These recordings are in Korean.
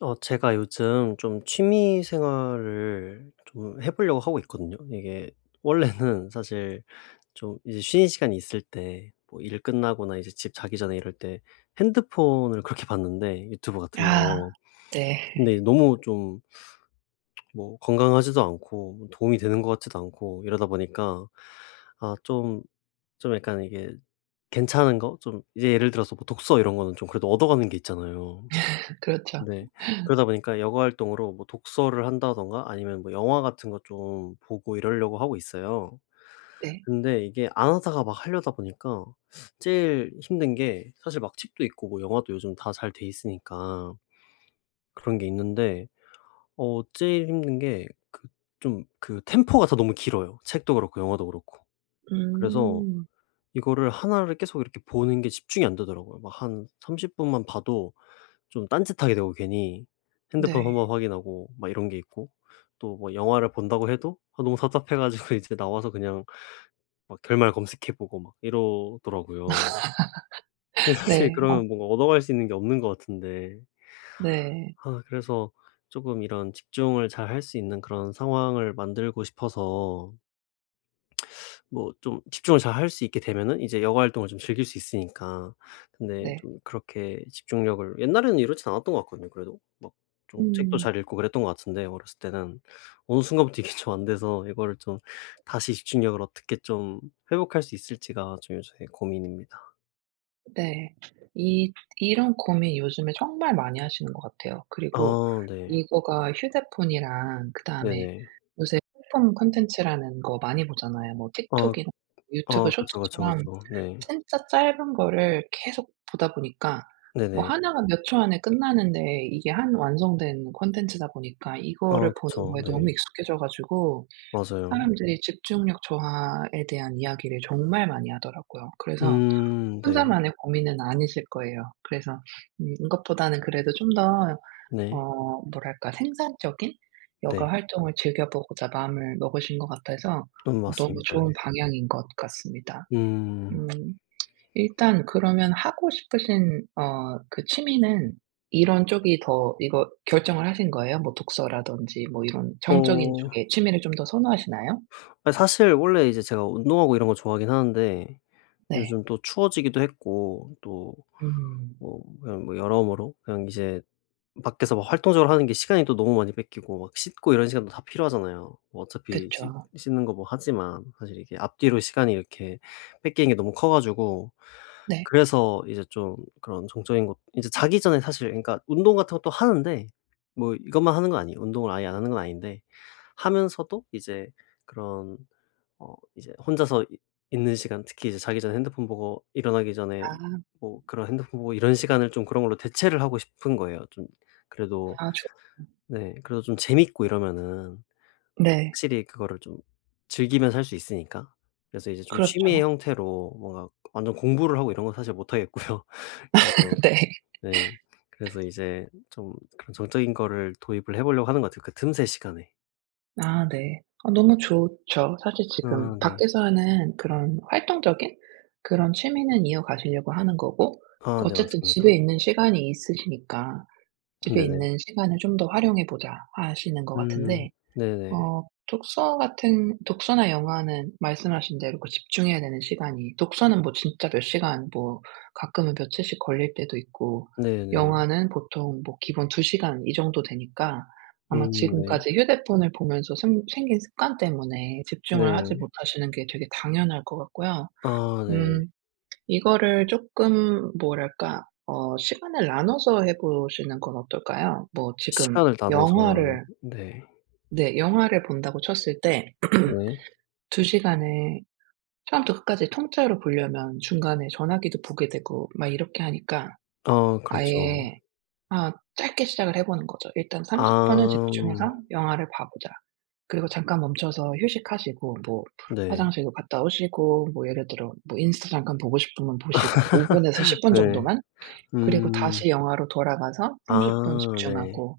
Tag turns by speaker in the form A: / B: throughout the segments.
A: 제가 요즘 좀 취미 생활을 좀 해 보려고 하고 있거든요. 이게 원래는 사실 좀 이제 쉬는 시간이 있을 때 뭐 일 끝나거나 이제 집 자기 전에 이럴 때 핸드폰을 그렇게 봤는데 유튜브 같은
B: 아
A: 거. 근데
B: 네.
A: 너무 좀 뭐 건강하지도 않고 뭐 도움이 되는 것 같지도 않고 이러다 보니까 아 좀 약간 이게 괜찮은 거 좀 이제 예를 들어서 뭐 독서 이런 거는 좀 그래도 얻어가는 게 있잖아요.
B: 그렇죠.
A: 네. 그러다 보니까 여가 활동으로 뭐 독서를 한다든가 아니면 뭐 영화 같은 거 좀 보고 이러려고 하고 있어요.
B: 네.
A: 근데 이게 안 하다가 막 하려다 보니까 제일 힘든 게 사실 막 책도 있고 뭐 영화도 요즘 다 잘 돼 있으니까 그런 게 있는데 제일 힘든 게 그 좀 그 템포가 다 너무 길어요. 책도 그렇고 영화도 그렇고. 그래서
B: 음.
A: 이거를 하나를 계속 이렇게 보는 게 집중이 안 되더라고요. 막 한 30분 분만 봐도 좀 딴짓하게 되고 괜히 핸드폰 한번
B: 네.
A: 확인하고 막 이런 게 있고 또 뭐 영화를 본다고 해도 아 너무 답답해 가지고 이제 나와서 그냥 막 결말 검색해 보고 막 이러더라고요. 근데 사실
B: 네. 아
A: 그러면 뭔가 얻어갈 수 있는 게 없는 것 같은데
B: 네.
A: 아 그래서 쪼금 이런 집중을 잘 할 수 있는 그런 상황을 만들고 싶어서 뭐 좀 집중을 잘 할 수 있게 되면은 이제 여가 활동을 좀 즐길 수 있으니까. 근데
B: 네.
A: 좀 그렇게 집중력을 옛날에는 이렇진 않았던 것 같거든요 그래도. 막 좀 책도
B: 음
A: 잘 읽고 그랬던 것 같은데 어렸을 때는. 어느 순간부터 이게 좀 안 돼서 이거를 좀 다시 집중력을 어떻게 좀 회복할 수 있을지가 좀 요새 고민입니다.
B: 네. 이 이런 고민 요즘에 정말 많이 하시는 것 같아요. 그리고
A: 아 네.
B: 이거가 휴대폰이랑 그다음에
A: 네네.
B: 요새 플랫폼 콘텐츠라는 거 많이 보잖아요. 뭐
A: 아
B: 틱톡이나
A: 아
B: 유튜브
A: 그쵸, 그쵸,
B: 쇼츠처럼
A: 그쵸. 네.
B: 진짜 짧은 거를 계속 보다 보니까 뭐
A: 네네.
B: 하나가 몇 초 안에 끝나는데 이게 한 완성된 콘텐츠다 보니까
A: 아
B: 이거를 보는
A: 그쵸.
B: 거에
A: 네.
B: 너무 익숙해져 가지고
A: 맞아요.
B: 사람들이 집중력 저하에 대한 이야기를 정말 많이 하더라고요. 그래서
A: 네.
B: 혼자만의 고민은 아니실 거예요. 그래서 이것보다는 그래도 좀 더
A: 네.
B: 뭐랄까 생산적인 여가
A: 네.
B: 활동을 즐겨보고자 마음을 먹으신 것 같아서 너무
A: 맞습니다. 네.
B: 좋은 방향인 것 같습니다.
A: 음.
B: 음. 일단 그러면 하고 싶으신 그 취미는 이런 쪽이 더 이거 결정을 하신 거예요? 뭐 독서라든지 뭐 이런 정적인
A: 어
B: 쪽의 취미를 좀 더 선호하시나요?
A: 아 사실 원래 이제 제가 운동하고 이런 거 좋아하긴 하는데
B: 네.
A: 요즘 또 추워지기도 했고 또
B: 음.
A: 뭐 그냥 뭐 여러모로 그냥 이제 밖에서 막 활동적으로 하는 게 시간이 또 너무 많이 뺏기고 막 씻고 이런 시간도 다 필요하잖아요. 뭐 어차피 씻
B: 그쵸.
A: 씻는 거 뭐 하지만 사실 이게 앞뒤로 시간이 이렇게 뺏기는 게 너무 커 가지고
B: 네.
A: 그래서 이제 좀 그런 정적인 것 이제 자기 전에 사실 그러니까 운동 같은 것도 하는데 뭐 이것만 하는 건 아니에요. 운동을 아예 안 하는 건 아닌데 하면서도 이제 그런 어 이제 혼자서 이 있는 시간 특히 이제 자기 전에 핸드폰 보고 일어나기 전에
B: 아
A: 뭐 그런 핸드폰 보고 이런 시간을 좀 그런 걸로 대체를 하고 싶은 거예요. 좀 그래도
B: 아 좋
A: 네 그래도 좀 재밌고 이러면은
B: 네.
A: 확실히 그거를 좀 즐기면서 할 수 있으니까. 그래서 이제 좀 취미의
B: 그렇죠.
A: 형태로 뭔가 완전 공부를 하고 이런 건 사실 못 하겠고요. 그래서
B: 네.
A: 네. 그래서 이제 좀 그런 정적인 거를 도입을 해 보려고 하는 것 같아요, 그 틈새 시간에.
B: 아 네. 아 너무 좋죠. 사실
A: 아
B: 지금
A: 네.
B: 밖에서 하는 그런 활동적인 그런 취미는 이어가시려고 하는 거고
A: 아 네
B: 어쨌든
A: 맞습니다.
B: 집에 있는 시간이 있으시니까 집에
A: 네네.
B: 있는 시간을 좀 더 활용해 보자 하시는 것
A: 음
B: 같은데
A: 네네.
B: 독서나 영화는 말씀하신 대로 그 집중해야 되는 시간이 독서는 뭐 진짜 몇 시간 뭐 가끔은 며칠씩 걸릴 때도 있고
A: 네네.
B: 영화는 보통 뭐 기본 2 시간 이 정도 되니까 아마
A: 네.
B: 지금까지 휴대폰을 보면서 생 생긴 습관 때문에 집중을 하지
A: 네.
B: 못하시는 게 되게 당연할 것 같고요.
A: 아 네.
B: 음 이거를 조금 뭐랄까 시간을 나눠서 해 보시는 건 어떨까요? 뭐 지금
A: 시간을 나눠서
B: 영화를
A: 네.
B: 네. 영화를 본다고 쳤을 때
A: 네.
B: 2시간에 처음부터 끝까지 통째로 보려면 중간에 전화기도 보게 되고 막 이렇게 하니까
A: 아 그렇죠.
B: 아예 짧게 시작을 해 보는 거죠. '일단 30 분을
A: 아
B: 집중해서 영화를 봐 보자.' 그리고 잠깐 멈춰서 휴식하시고 뭐
A: 네.
B: 화장실도 갔다 오시고 뭐 예를 들어 뭐 인스타 잠깐 보고 싶으면 보시고 5 분에서 10 분
A: 네.
B: 정도만 그리고
A: 음.
B: 다시 영화로 돌아가서 30분
A: 아 네.
B: 집중하고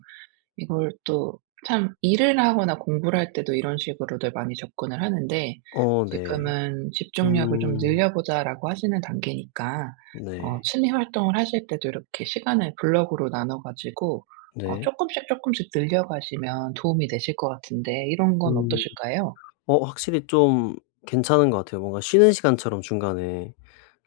B: 이걸 또 참 일을 하거나 공부를 할 때도 이런 식으로들 많이 접근을 하는데
A: 어 네.
B: 지금은 '집중력을 좀
A: 음.
B: 늘려보자.'라고 하시는 단계니까
A: 네.
B: 취미 활동을 하실 때도 이렇게 시간을 블럭으로 나눠 가지고
A: 네.
B: 쪼끔씩 쪼끔씩 늘려가시면 도움이 되실 것 같은데 이런 건
A: 음.
B: 어떠실까요?
A: 어 확실히 좀 괜찮은 것 같아요. 뭔가 쉬는 시간처럼 중간에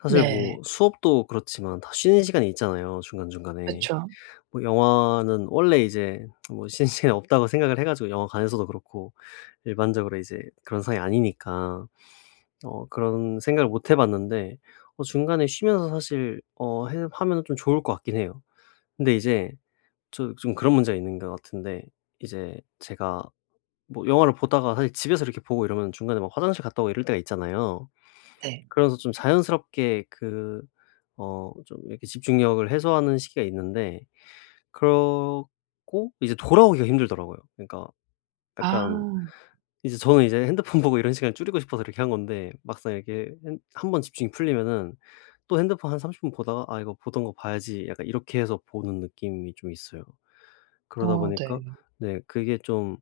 A: 사실
B: 네.
A: 뭐 수업도 그렇지만 다 쉬는 시간이 있잖아요 중간중간에.
B: 그쵸.
A: 뭐 영화는 원래 이제 뭐신는 시간이 없다고 생각을 해 가지고 영화관에서도 그렇고 일반적으로 이제 그런 상황이 아니니까 그런 생각을 못 해 봤는데 어 중간에 쉬면서 사실 어 해 하면은 좀 좋을 것 같긴 해요. 근데 이제 저 좀 그런 문제가 있는 것 같은데 이제 제가 뭐 영화를 보다가 사실 집에서 이렇게 보고 이러면 중간에 막 화장실 갔다 오고 이럴 때가 있잖아요.
B: 네.
A: 그러면서 좀 자연스럽게 그 좀 이렇게 집중력을 해소하는 시기가 있는데 그렇고 이제 돌아오기가 힘들더라고요. 그러니까 약간
B: 아.
A: 이제 저는 이제 핸드폰 보고 이런 시간을 줄이고 싶어서 이렇게 한 건데 막상 이렇게 핸번 집중이 풀리면은 또 핸드폰 한 30분 보다가 '아 이거 보던 거 봐야지.' 약간 이렇게 해서 보는 느낌이 좀 있어요. 그러다
B: 어
A: 보니까
B: 네.
A: 네 그게 좀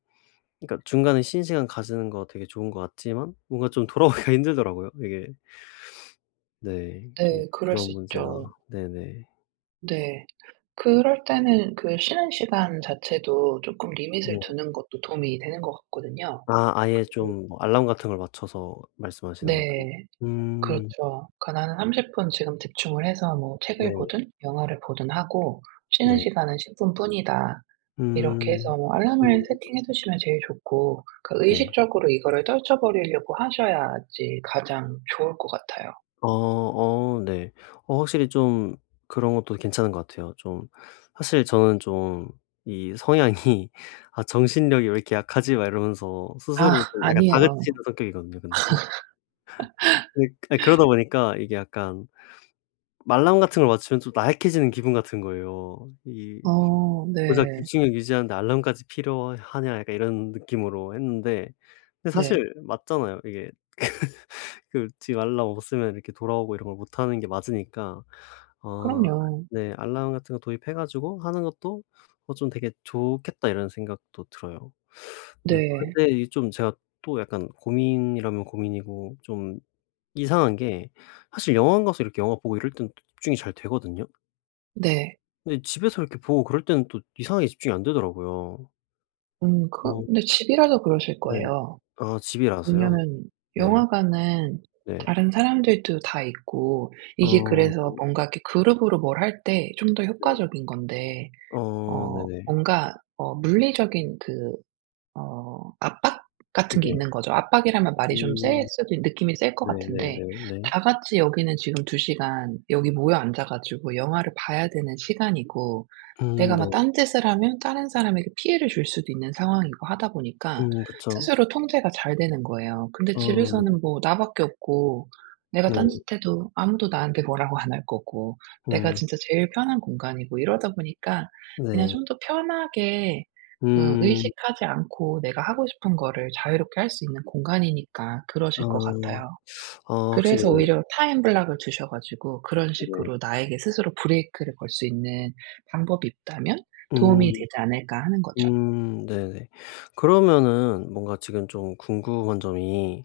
A: 그러니까 중간에 쉬는 시간 가지는 거 되게 좋은 것 같지만 뭔가 좀 돌아오기가 힘들더라고요 이게. 네. 좀
B: 네. 그럴
A: 그런
B: 수
A: 문제가
B: 있죠.
A: 네네.
B: 네. 그럴 때는 그 쉬는 시간 자체도 쪼끔 리밋을
A: 네.
B: 두는 것도 도움이 되는 것 같거든요.
A: 아 아예
B: 그리고
A: 좀뭐 알람 같은 걸 맞춰서 말씀하시는 걸까요?
B: 네.
A: 음.
B: 그렇죠. 그러니까 나는 30분 지금 집중을 해서 뭐 책을
A: 네.
B: 보든 영화를 보든 하고 쉬는
A: 네.
B: 시간은 10 분뿐이다. 이렇게
A: 음.
B: 해서 뭐 알람을
A: 음
B: 세팅해 두시면 제일 좋고 그러니까
A: 네.
B: 의식적으로 이거를 떨쳐버리려고 하셔야지 가장 좋을 것 같아요.
A: 어 어 네. 어 확실히 좀 그런 것도 괜찮은 것 같아요. 좀 사실 저는 좀 이 성향이 '아 정신력이 왜 이렇게 약하지?' 막 이러면서
B: 아
A: 스스로를 좀 약간
B: 아니에요.
A: 다그치는 성격이거든요. 근데 좀 네 아 그러다 보니까 이게 약간 알람 같은 걸 맞추면 좀 나약해지는 기분 같은 거예요. 이
B: 어
A: 고작
B: 네.
A: 집중력 유지하는데 '알람까지 필요하냐?' 약간 이런 느낌으로 했는데 근데
B: 네.
A: 사실 맞잖아요. 이게 그 지 알람 없으면 이렇게 돌아오고 이런 걸 못하는 게 맞으니까 어
B: 그럼요.
A: 네 알람 같은 거 도입해 가지고 하는 것도 '좀 되게 좋겠다.' 이런 생각도 들어요. 네
B: 네.
A: 근데 이 좀 제가 또 약간 고민이라면 고민이고 좀 이상한 게 사실 영화관 가서 이렇게 영화 보고 이럴 땐 또 집중이 잘 되거든요.
B: 네.
A: 근데 집에서 이렇게 보고 그럴 때는 또 이상하게 집중이 안 되더라고요.
B: 그
A: 어
B: 근데 집이라서 그러실
A: 네.
B: 거예요.
A: 아 집이라서요?
B: 왜냐면
A: 네.
B: 영화관은
A: 네.
B: 다른 사람들도 다 있고 이게
A: 어
B: 그래서
A: 네.
B: 뭔가 이렇게 그룹으로 뭘 할 때 좀 더
A: 네.
B: 효과적인 건데
A: 어 네네.
B: 뭔가 물리적인 그 압박 같은 게
A: 네.
B: 있는 거죠. 압박이라면 말이 좀 셀
A: 음.
B: 수도 느낌이 셀 것 같은데
A: 네네네 네.
B: 다 같이 여기는 지금 2시간 여기 모여 앉아 가지고 영화를 봐야 되는 시간이고 내가
A: 네.
B: 막 딴짓을 하면 다른 사람에게 피해를 줄 수도 있는 상황이고 하다 보니까
A: 그쵸.
B: 스스로 통제가 잘 되는 거예요. 근데
A: 어 네.
B: 집에서는 뭐 나 밖에 없고 내가
A: 네.
B: 딴짓해도 아무도 나한테 뭐라고 안 할 거고 내가
A: 네.
B: 진짜 제일 편한 공간이고 이러다 보니까 그냥
A: 네.
B: 좀 더 편하게
A: 음.
B: 의식하지 않고 내가 하고 싶은 거를 자유롭게 할 수 있는 공간이니까 그러실 것
A: 아.
B: 같아요.
A: 아
B: 그래서
A: 확실히
B: 오히려 타임 블락을 두셔 가지고 그런
A: 네. 네.
B: 식으로 나에게 스스로 브레이크를 걸 수 있는 방법이 있다면 도움이
A: 음.
B: 되지 않을까 하는 거죠.
A: 네네. 그러면은 뭔가 지금 좀 궁금한 점이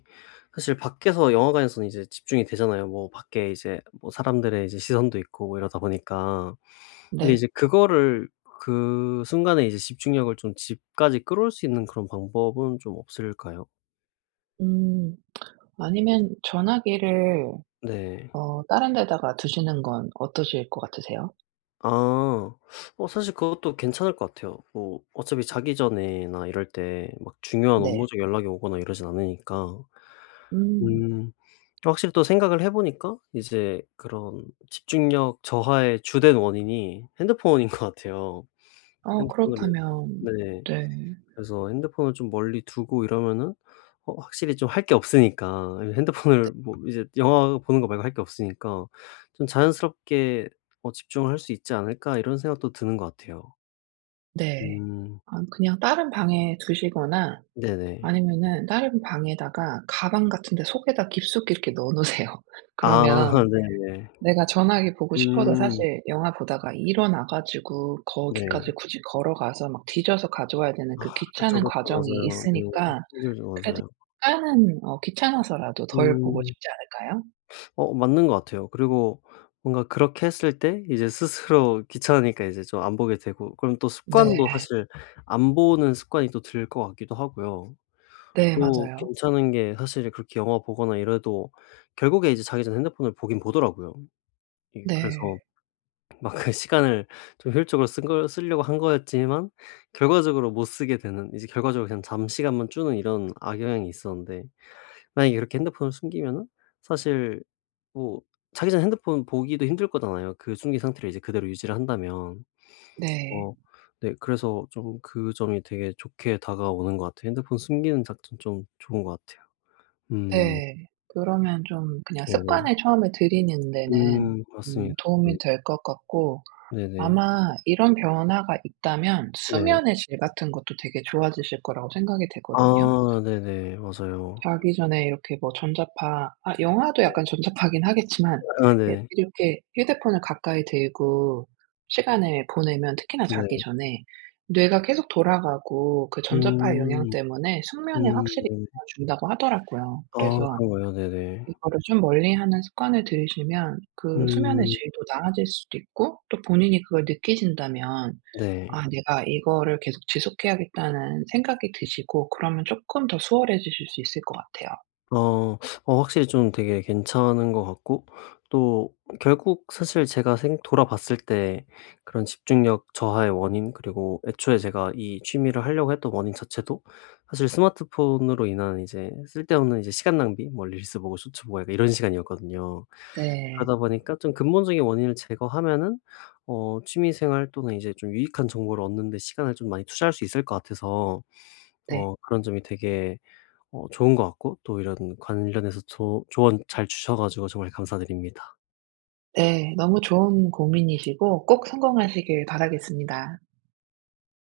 A: 사실 밖에서 영화관에서는 이제 집중이 되잖아요. 뭐 밖에 이제 뭐 사람들의 이제 시선도 있고 뭐 이러다 보니까. 근데
B: 네.
A: 이제 그거를 그 순간에 이제 집중력을 좀 집까지 끌어올 수 있는 그런 방법은 좀 없을까요?
B: 음 아니면 전화기를
A: 네.
B: 다른 데다가 두시는 건 어떠실 것 같으세요?
A: 아. 사실 그것도 괜찮을 것 같아요. 뭐 어차피 자기 전에나 이럴 때 막 중요한
B: 네.
A: 업무적 연락이 오거나 이러진 않으니까.
B: 음.
A: 음. 확실히 또 생각을 해 보니까 이제 그런 집중력 저하의 주된 원인이 핸드폰인 것 같아요. 핸드폰으로
B: 그렇다면
A: 네.
B: 네.
A: 그래서 핸드폰을 좀 멀리 두고 이러면은 어 확실히 좀 할 게 없으니까 이 핸드폰을 뭐 이제 영화 보는 거 말고 할 게 없으니까 좀 자연스럽게 '집중을 할 수 있지 않을까.' 이런 생각도 드는 것 같아요.
B: 네.
A: 음
B: 아 그냥 다른 방에 두시거나
A: 네네.
B: 아니면은 다른 방에다가 가방 같은 데 속에다 깊숙이 이렇게 넣어 놓으세요.
A: 아
B: 그러면
A: 네네.
B: 내가 전화기 보고 싶어도
A: 음
B: 사실 영화 보다가 일어나 가지고
A: 네.
B: 거기까지 굳이 걸어가서 막 뒤져서 가져와야 되는
A: 아
B: 그
A: 그쵸,
B: 귀찮은
A: 그쵸.
B: 과정이
A: 맞아요. 네.
B: 있으니까
A: 힘들죠.
B: 그래도
A: 맞아요.
B: 약간은 귀찮아서라도 덜 보고
A: 음.
B: 싶지 않을까요?
A: 어 맞는 것 같아요. 그리고 뭔가 그렇게 했을 때 이제 스스로 귀찮으니까 이제 좀 안 보게 되고 그럼 또 습관도
B: 네.
A: 사실 안 보는 습관이 또 들 것 같기도 하고요.
B: 네
A: 또
B: 맞아요.
A: 괜찮은 게 사실 그렇게 영화 보거나 이래도 결국에 이제 자기 전 핸드폰을 보긴 보더라고요. 예,
B: 네.
A: 그래서 막 그 시간을 좀 효율적으로 쓴 걸 쓰려고 한 거였지만 결과적으로 못 쓰게 되는 이제 결과적으로 그냥 잠시간만 주는 이런 악영향이 있었는데 만약에 이렇게 핸드폰을 숨기면은 사실 뭐 자기 전에 핸드폰 보기도 힘들 거잖아요, 그 숨긴 상태를 이제 그대로 유지를 한다면.
B: 네.
A: 어 네 그래서 좀 그 점이 되게 좋게 다가오는 것 같아요. 핸드폰 숨기는 작전 좀 좋은 것 같아요. 음
B: 네. 그러면 좀 그냥
A: 네네.
B: 습관을 처음에 들이는 데는
A: 맞습니다. 네.
B: 도움이 될 것 같고
A: 네네.
B: 아마 이런 변화가 있다면
A: 네.
B: 수면의 질 같은 것도 되게 좋아지실 거라고 생각이 되거든요.
A: 아 네네. 맞아요.
B: 자기 전에 이렇게 뭐 전자파 아 영화도 약간 전자파긴 하겠지만
A: 아
B: 예
A: 네.
B: 이렇게 휴대폰을 가까이 들고 시간을 보내면 특히나 자기
A: 네.
B: 전에 뇌가 계속 돌아가고 그 전자파의 영향
A: 음.
B: 때문에 숙면에 확실히
A: 네네.
B: 영향을 준다고 하더라고요.
A: 아
B: 그래서
A: 그런가요? 네네.
B: 이거를 좀 멀리하는 습관을 들이시면 그 수면의
A: 음
B: 질도 나아질 수도 있고 또 본인이 그걸 느끼신다면
A: 네.
B: '아 내가 이거를 계속 지속해야겠다.'는 생각이 드시고 그러면 쪼끔 더 수월해지실 수 있을 것 같아요.
A: 어. 어 확실히 좀 되게 괜찮은 것 같고 또 결국 사실 제가 생 돌아봤을 때 그런 집중력 저하의 원인 그리고 애초에 제가 이 취미를 하려고 했던 원인 자체도 사실 스마트폰으로 인한 이제 쓸데없는 이제 시간 낭비 뭐 릴스 보고 쇼츠 보고 약간 이런 시간이었거든요.
B: 네.
A: 그러다 보니까 좀 근본적인 원인을 제거하면은 어 취미 생활 또는 이제 좀 유익한 정보를 얻는 데 시간을 좀 많이 투자할 수 있을 것 같아서
B: 네.
A: 어 그런 점이 되게 어 좋은 것 같고 또 이런 관련해서 조 조언 잘 주셔 가지고 정말 감사드립니다.
B: 네. 너무 좋은 고민이시고 꼭 성공하시길 바라겠습니다.